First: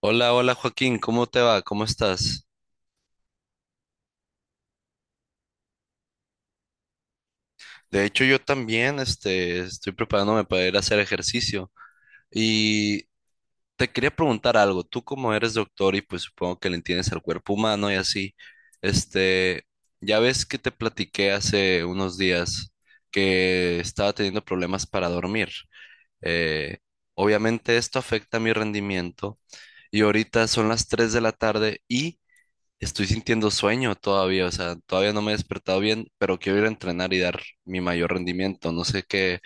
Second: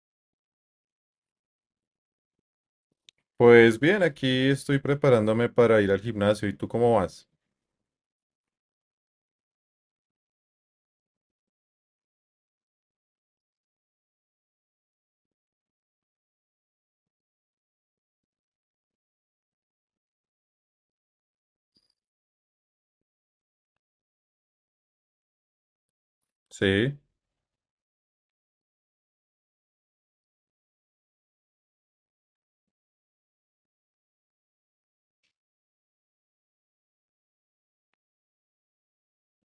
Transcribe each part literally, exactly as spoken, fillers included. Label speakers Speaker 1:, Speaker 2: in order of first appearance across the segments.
Speaker 1: Hola, hola Joaquín, ¿cómo te va? ¿Cómo estás?
Speaker 2: Pues bien, aquí estoy preparándome para ir al gimnasio. ¿Y tú cómo vas?
Speaker 1: De hecho, yo también, este, estoy preparándome para ir a hacer ejercicio y te quería preguntar algo. Tú como eres doctor y pues supongo que le entiendes al cuerpo humano y así, este, ya ves que te platiqué hace unos días que estaba teniendo problemas para dormir. Eh,
Speaker 2: Sí.
Speaker 1: Obviamente esto afecta mi rendimiento y ahorita son las tres de la tarde y estoy sintiendo sueño todavía. O sea, todavía no me he despertado bien, pero quiero ir a entrenar y dar mi mayor rendimiento. No sé qué,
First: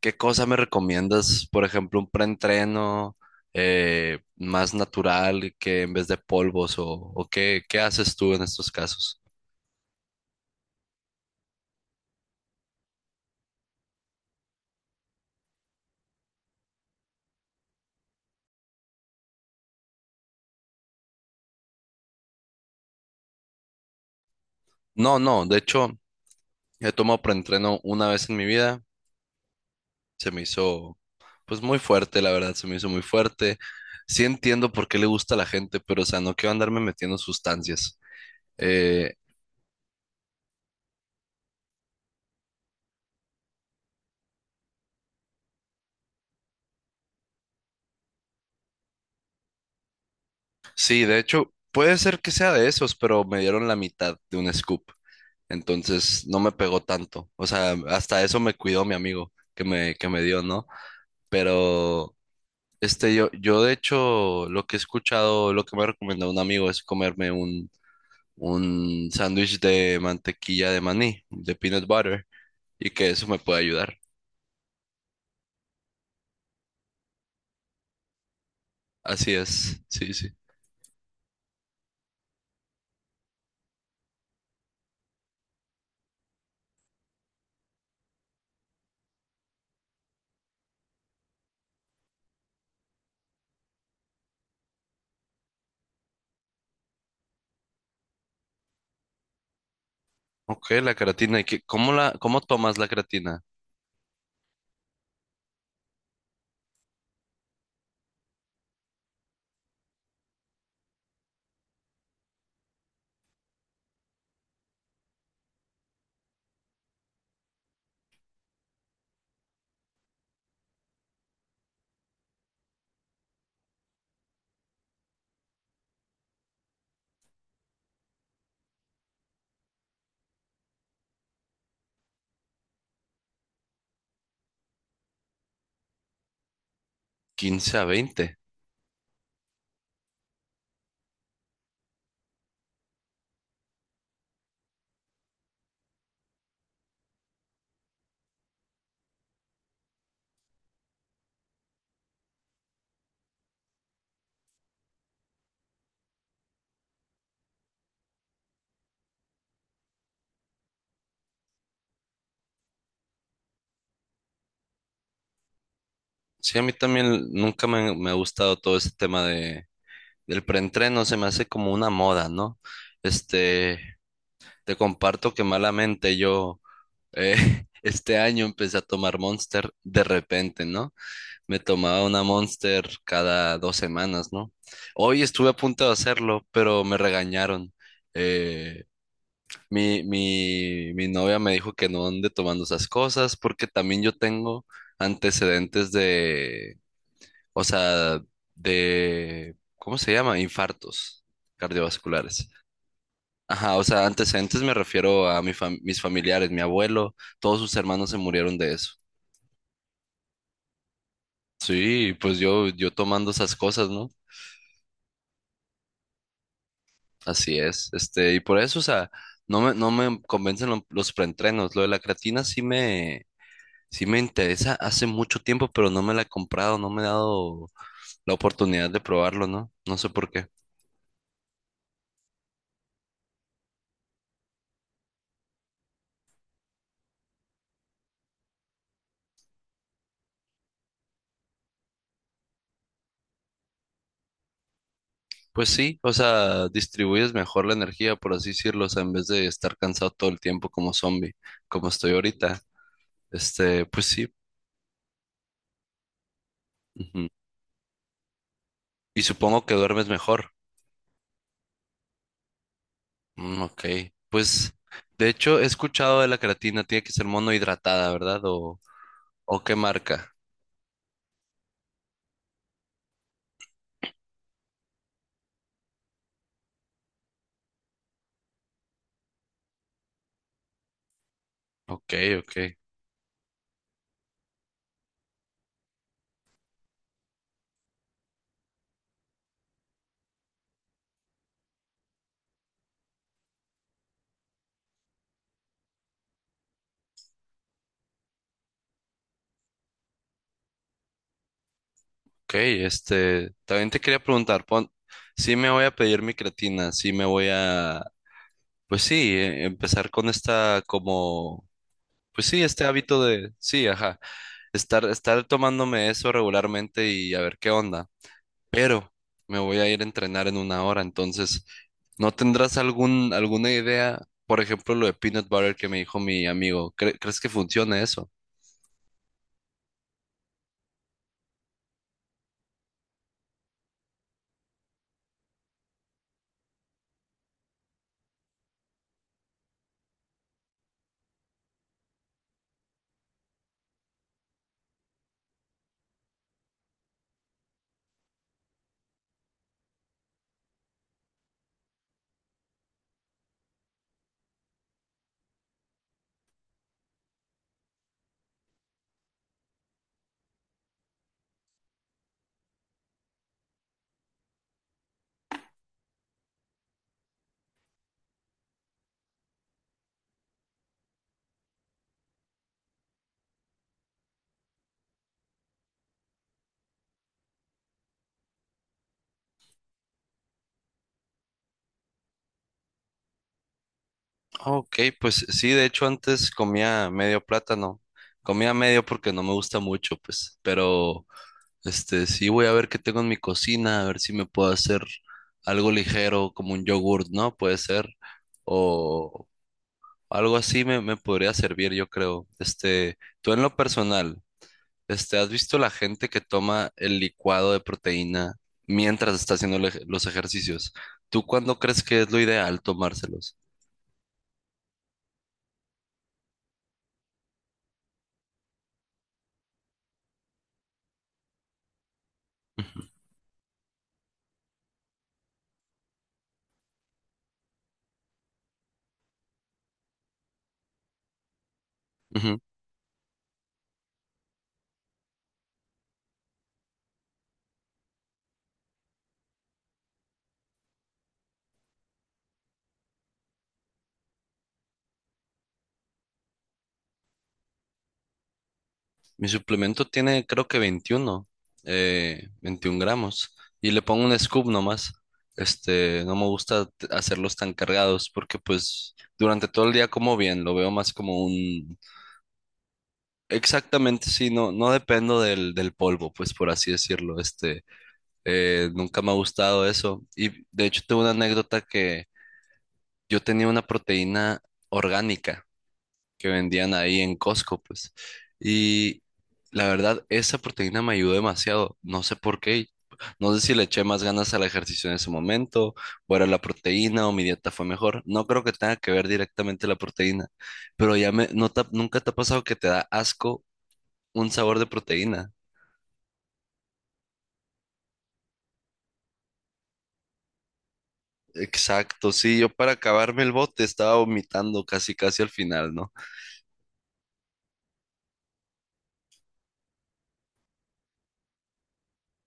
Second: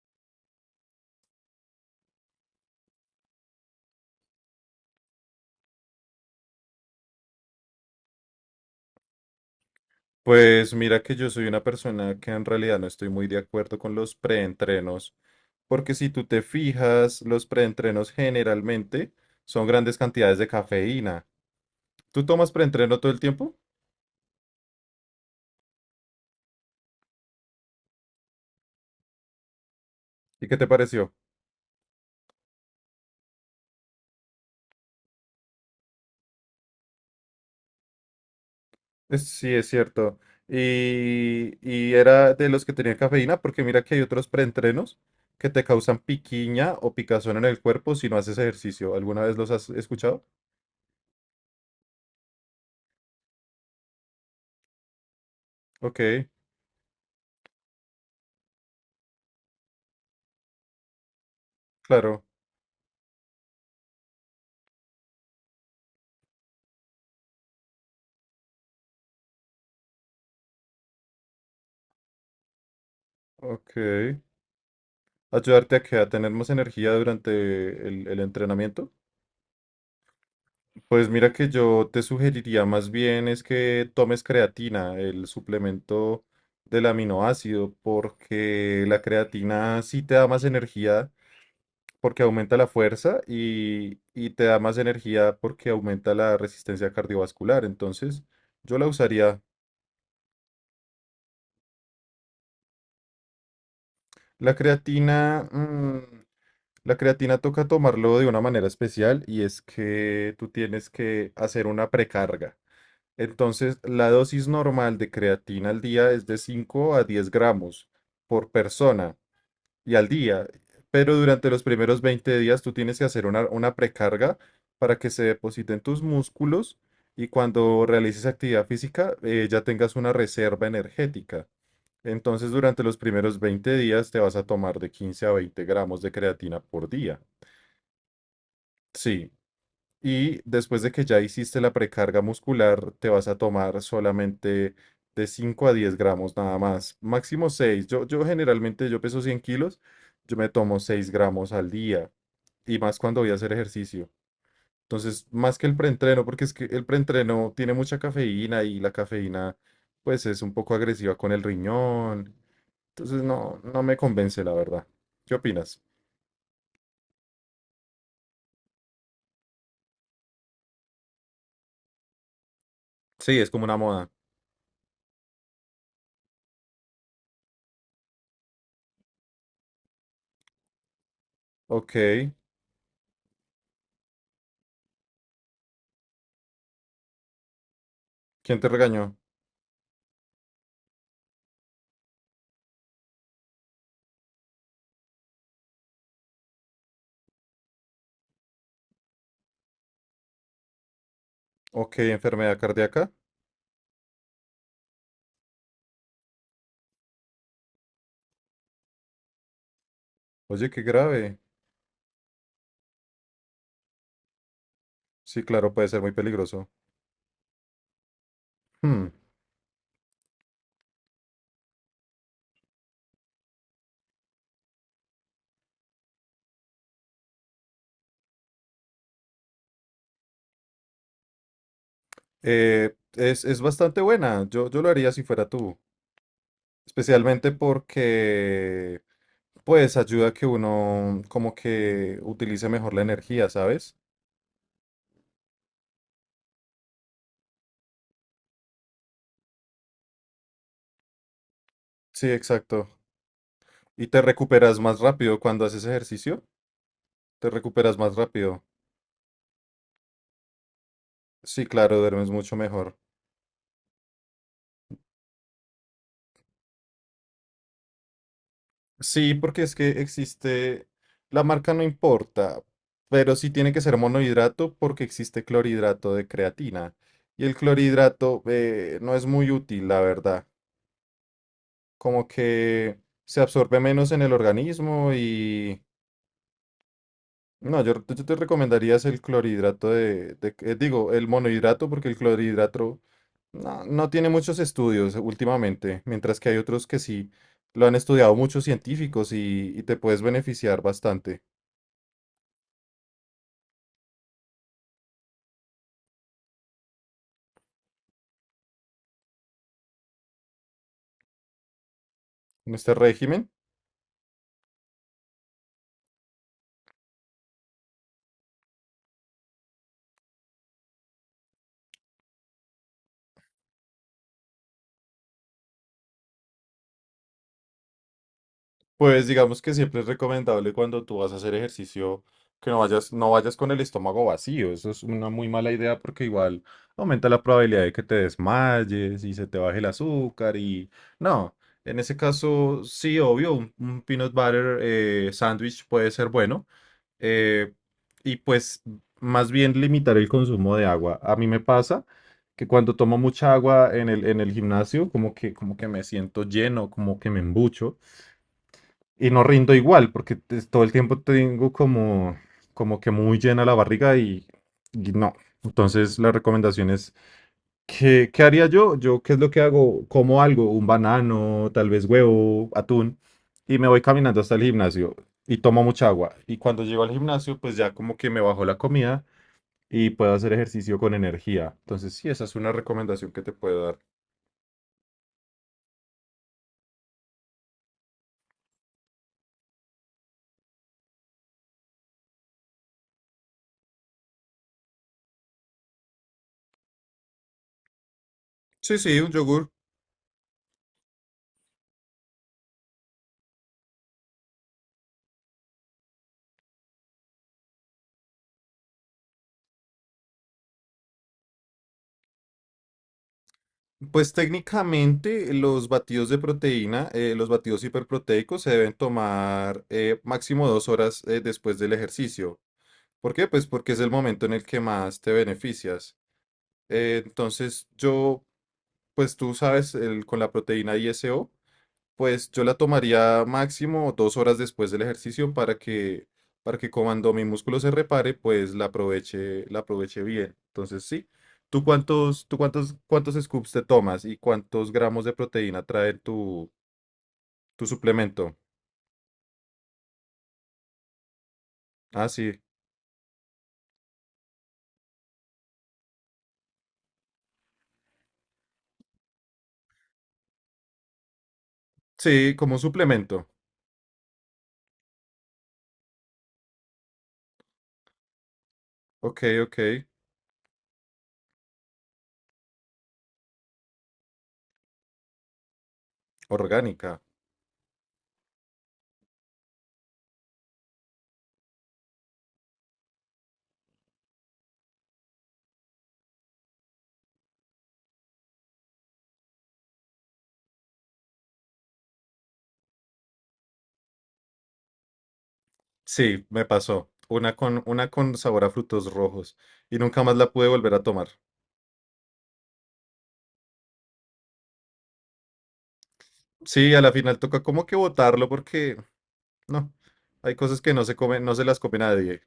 Speaker 1: qué cosa me recomiendas, por ejemplo, un preentreno eh, más natural, que en vez de polvos o, o qué, qué haces tú en estos casos.
Speaker 2: Pues mira que yo soy una persona que en realidad no estoy muy de acuerdo con los preentrenos, porque si tú te fijas, los preentrenos generalmente son grandes cantidades de cafeína. ¿Tú tomas preentreno todo el tiempo?
Speaker 1: No, no, de hecho, he tomado preentreno una vez en mi vida, se me
Speaker 2: ¿Y qué te
Speaker 1: hizo
Speaker 2: pareció?
Speaker 1: pues muy fuerte, la verdad, se me hizo muy fuerte. Sí, entiendo por qué le gusta a la gente, pero o sea, no quiero andarme metiendo sustancias. Eh.
Speaker 2: Es- Sí, es cierto. Y, y era de los que tenían cafeína, porque mira que hay otros preentrenos que te causan piquiña o picazón en el cuerpo si no haces ejercicio. ¿Alguna vez los has escuchado?
Speaker 1: Sí, de hecho, puede ser que sea de esos, pero me dieron la mitad de un scoop.
Speaker 2: Ok,
Speaker 1: Entonces no me pegó tanto. O sea, hasta eso me cuidó mi amigo que me, que me dio, ¿no? Pero
Speaker 2: claro,
Speaker 1: este, yo, yo de hecho, lo que he escuchado, lo que me recomendó un amigo es comerme un, un sándwich de mantequilla de maní, de peanut butter, y que eso me puede ayudar.
Speaker 2: ok. Ayudarte a que a tener más energía durante el, el entrenamiento.
Speaker 1: Así es, sí, sí.
Speaker 2: Pues mira que yo te sugeriría más bien es que tomes creatina, el suplemento del aminoácido, porque la creatina sí te da más energía porque aumenta la fuerza y, y te da más energía porque aumenta la resistencia cardiovascular. Entonces, yo la usaría.
Speaker 1: Ok, la creatina. ¿Y qué- cómo la, cómo tomas la creatina?
Speaker 2: La creatina, mm, la creatina toca tomarlo de una manera especial y es que tú tienes que hacer una precarga. Entonces, la dosis normal de creatina al día es de cinco a diez gramos por persona y al día. Pero durante los primeros veinte días tú tienes que hacer una, una precarga para que se depositen tus músculos y cuando realices actividad física eh, ya tengas una reserva energética. Entonces durante los primeros veinte días te vas a tomar de quince a veinte gramos de creatina por día.
Speaker 1: Quince a veinte.
Speaker 2: Sí, y después de que ya hiciste la precarga muscular, te vas a tomar solamente de cinco a diez gramos nada más, máximo seis. Yo, yo generalmente, yo peso cien kilos, yo me tomo seis gramos al día, y más cuando voy a hacer ejercicio. Entonces, más que el preentreno, porque es que el preentreno tiene mucha cafeína y la cafeína, pues es un poco agresiva con el riñón. Entonces, no, no me convence, la verdad. ¿Qué opinas?
Speaker 1: Sí, a mí también nunca me, me ha gustado todo ese tema de, del preentreno, se me hace como una moda, ¿no?
Speaker 2: Sí, es como una
Speaker 1: Este,
Speaker 2: moda.
Speaker 1: te comparto que malamente yo eh, este año empecé a tomar Monster de repente, ¿no? Me
Speaker 2: Ok.
Speaker 1: tomaba una Monster cada dos semanas, ¿no? Hoy estuve a punto de hacerlo, pero me regañaron.
Speaker 2: ¿Quién te
Speaker 1: Eh,
Speaker 2: regañó?
Speaker 1: mi, mi, mi novia me dijo que no ande tomando esas cosas porque también yo tengo antecedentes de, o sea, de, ¿cómo se llama? Infartos
Speaker 2: Ok,
Speaker 1: cardiovasculares.
Speaker 2: enfermedad cardíaca.
Speaker 1: Ajá, o sea, antecedentes me refiero a mi fam- mis familiares, mi abuelo, todos sus hermanos se murieron de eso.
Speaker 2: Oye, qué grave.
Speaker 1: Sí, pues yo, yo tomando esas cosas, ¿no?
Speaker 2: Sí, claro, puede ser muy peligroso.
Speaker 1: Así es. Este, y por eso, o
Speaker 2: Hmm.
Speaker 1: sea, no me, no me convencen lo- los preentrenos. Lo de la creatina sí me, sí me interesa hace mucho tiempo, pero no me la he comprado, no me he dado la oportunidad de probarlo, ¿no? No sé por qué.
Speaker 2: Eh, es, es bastante buena. Yo, yo lo haría si fuera tú. Especialmente porque, pues, ayuda a que uno como que utilice mejor la energía, ¿sabes?
Speaker 1: Pues sí, o sea, distribuyes mejor la energía, por así decirlo, o sea, en vez de estar cansado todo el tiempo como zombie, como estoy
Speaker 2: Sí,
Speaker 1: ahorita.
Speaker 2: exacto.
Speaker 1: Este, pues
Speaker 2: Y te
Speaker 1: sí.
Speaker 2: recuperas más rápido cuando haces ejercicio.
Speaker 1: Ujú.
Speaker 2: Te recuperas más rápido.
Speaker 1: Y supongo que duermes mejor.
Speaker 2: Sí, claro, duermes mucho mejor.
Speaker 1: Mm, ok, pues de hecho he escuchado de la creatina, tiene que ser monohidratada, ¿verdad? ¿O,
Speaker 2: Sí, porque
Speaker 1: o
Speaker 2: es
Speaker 1: qué
Speaker 2: que
Speaker 1: marca?
Speaker 2: existe, la marca no importa, pero sí tiene que ser monohidrato porque existe clorhidrato de creatina. Y el clorhidrato eh, no es muy útil, la verdad.
Speaker 1: Ok,
Speaker 2: Como
Speaker 1: ok,
Speaker 2: que se absorbe menos en el organismo y... No, yo, yo te recomendaría es el clorhidrato de, de- eh, digo, el monohidrato porque el clorhidrato no, no tiene muchos estudios últimamente, mientras que hay otros que sí lo han estudiado muchos científicos y y te puedes beneficiar bastante.
Speaker 1: ok, este, también te quería preguntar, pon, sí me voy a pedir mi creatina, sí me voy a, pues sí, eh, empezar con esta como, pues sí,
Speaker 2: En
Speaker 1: este
Speaker 2: este
Speaker 1: hábito
Speaker 2: régimen,
Speaker 1: de, sí, ajá, estar, estar tomándome eso regularmente y a ver qué onda. Pero me voy a ir a entrenar en una hora, entonces, ¿no tendrás algún, alguna idea? Por ejemplo, lo de peanut butter que me dijo mi amigo, ¿cre- ¿crees que funcione eso?
Speaker 2: pues digamos que siempre es recomendable cuando tú vas a hacer ejercicio que no vayas, no vayas con el estómago vacío. Eso es una muy mala idea porque igual aumenta la probabilidad de que te desmayes y se te baje el azúcar y no. En ese caso, sí, obvio, un, un peanut butter eh, sándwich puede ser bueno. eh, y pues más bien limitar el consumo de agua. A mí me pasa que cuando tomo mucha agua en el, en el gimnasio, como que, como que me siento lleno, como que me embucho, y no rindo igual, porque es- todo el tiempo tengo como, como que muy llena la barriga y, y no. Entonces la recomendación es, ¿qué, ¿qué haría yo? Yo, ¿qué es lo que hago? Como algo, un banano, tal vez huevo, atún, y me voy caminando hasta el gimnasio y tomo mucha agua. Y cuando llego al gimnasio, pues ya como que me bajo la comida y puedo hacer ejercicio con energía. Entonces, sí, esa es una recomendación que te puedo dar.
Speaker 1: Ok, pues sí, de hecho antes comía medio plátano, comía medio porque no me gusta mucho, pues, pero… Este, sí, voy a ver qué tengo en mi cocina, a ver si me puedo hacer algo ligero, como un yogurt, ¿no? Puede ser.
Speaker 2: Sí, sí, un
Speaker 1: O
Speaker 2: yogur.
Speaker 1: algo así me, me podría servir, yo creo. Este, tú en lo personal, este, ¿has visto la gente que toma el licuado de proteína mientras está haciendo el ej- los ejercicios? ¿Tú cuándo crees que es lo ideal tomárselos?
Speaker 2: Pues técnicamente los batidos de proteína, eh, los batidos hiperproteicos se deben tomar eh, máximo dos horas eh, después del ejercicio.
Speaker 1: Ujú,
Speaker 2: ¿Por qué? Pues porque es el momento en el que más te beneficias. Eh, entonces yo, pues tú sabes, el- con la proteína I S O. Pues
Speaker 1: ujú.
Speaker 2: yo la tomaría máximo dos horas después del ejercicio para que, para que cuando mi músculo se repare, pues la aproveche, la aproveche bien. Entonces, sí. ¿Tú cuántos, tú cuántos, ¿cuántos scoops te tomas y cuántos gramos de proteína trae tu, tu suplemento?
Speaker 1: Mi suplemento tiene, creo que veintiuno,
Speaker 2: Ah,
Speaker 1: eh,
Speaker 2: sí.
Speaker 1: veintiún gramos. Y le pongo un scoop nomás. Este, no me gusta t- hacerlos tan cargados, porque pues durante todo el día como bien, lo veo más como un…
Speaker 2: Sí, como un suplemento.
Speaker 1: Exactamente, sí, no, no dependo del, del polvo, pues por así decirlo. Este, eh, nunca me ha
Speaker 2: Ok, ok.
Speaker 1: gustado eso. Y de hecho tengo una anécdota que yo tenía una proteína orgánica, que vendían ahí
Speaker 2: Orgánica.
Speaker 1: en Costco, pues. Y la verdad, esa proteína me ayudó demasiado. No sé por qué. No sé si le eché más ganas al ejercicio en ese momento, o era la proteína, o mi dieta fue mejor. No creo que tenga que ver directamente la proteína, pero ya me, no te ha- nunca te ha pasado que te da asco un sabor de proteína.
Speaker 2: Sí, me pasó. Una con, una con sabor a frutos rojos. Y nunca más la pude volver a tomar.
Speaker 1: Exacto, sí, yo para acabarme el bote estaba vomitando casi casi al final, ¿no?
Speaker 2: Sí, a la final toca como que botarlo porque no, hay cosas que no se comen, no se las come nadie.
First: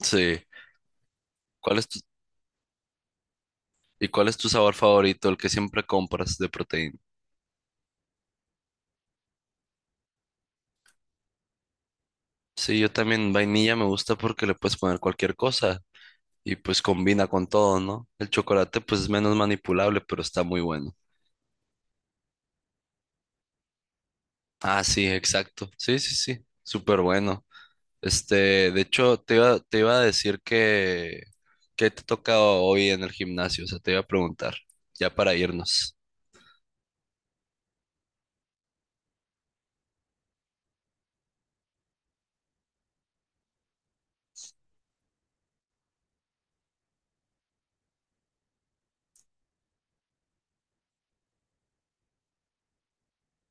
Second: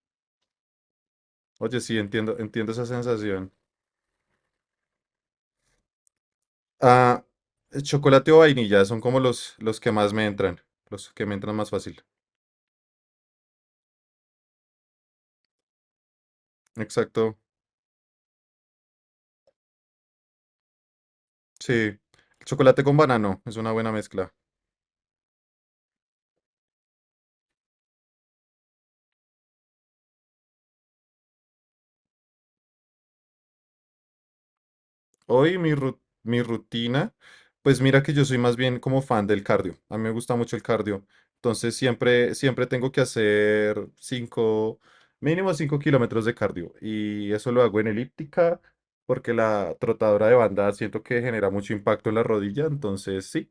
Speaker 1: Sí. ¿Cuál
Speaker 2: Oye,
Speaker 1: es
Speaker 2: sí,
Speaker 1: tu,
Speaker 2: entiendo, entiendo esa sensación.
Speaker 1: y cuál es tu sabor favorito, el que siempre compras de proteína?
Speaker 2: Ah, eh, chocolate o vainilla son como los, los que más me entran, los que me entran más fácil.
Speaker 1: Sí, yo también vainilla me gusta porque le puedes poner cualquier cosa y pues combina
Speaker 2: Exacto,
Speaker 1: con todo, ¿no? El chocolate pues es menos manipulable, pero está muy bueno.
Speaker 2: sí. Chocolate con banano es una buena mezcla.
Speaker 1: Ah, sí, exacto. Sí, sí, sí. Súper bueno. Este, de hecho, te iba, te iba a decir que, que te toca hoy en el gimnasio, o sea, te iba a preguntar, ya para
Speaker 2: Hoy mi,
Speaker 1: irnos.
Speaker 2: ru- mi rutina, pues mira que yo soy más bien como fan del cardio. A mí me gusta mucho el cardio. Entonces siempre, siempre tengo que hacer cinco, mínimo cinco kilómetros de cardio. Y eso lo hago en elíptica porque la trotadora de banda siento que genera mucho impacto en la rodilla. Entonces sí,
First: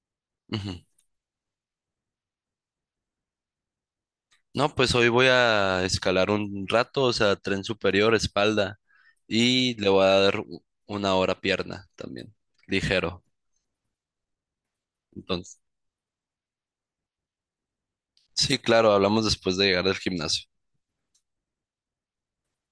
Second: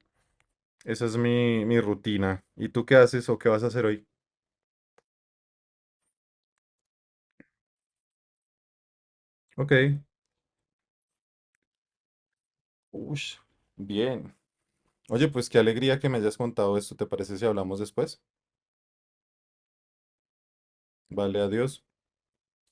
Speaker 1: Ujú.
Speaker 2: esa es mi, mi rutina. ¿Y tú qué haces o qué vas a hacer hoy?
Speaker 1: No, pues hoy voy a escalar un rato, o sea, tren superior, espalda, y le
Speaker 2: Ok.
Speaker 1: voy a dar u- una hora pierna también, ligero.
Speaker 2: Ush, bien. Oye, pues qué
Speaker 1: Entonces,
Speaker 2: alegría que me hayas contado esto. ¿Te parece si hablamos después?
Speaker 1: sí, claro, hablamos después de llegar del gimnasio.
Speaker 2: Vale, adiós.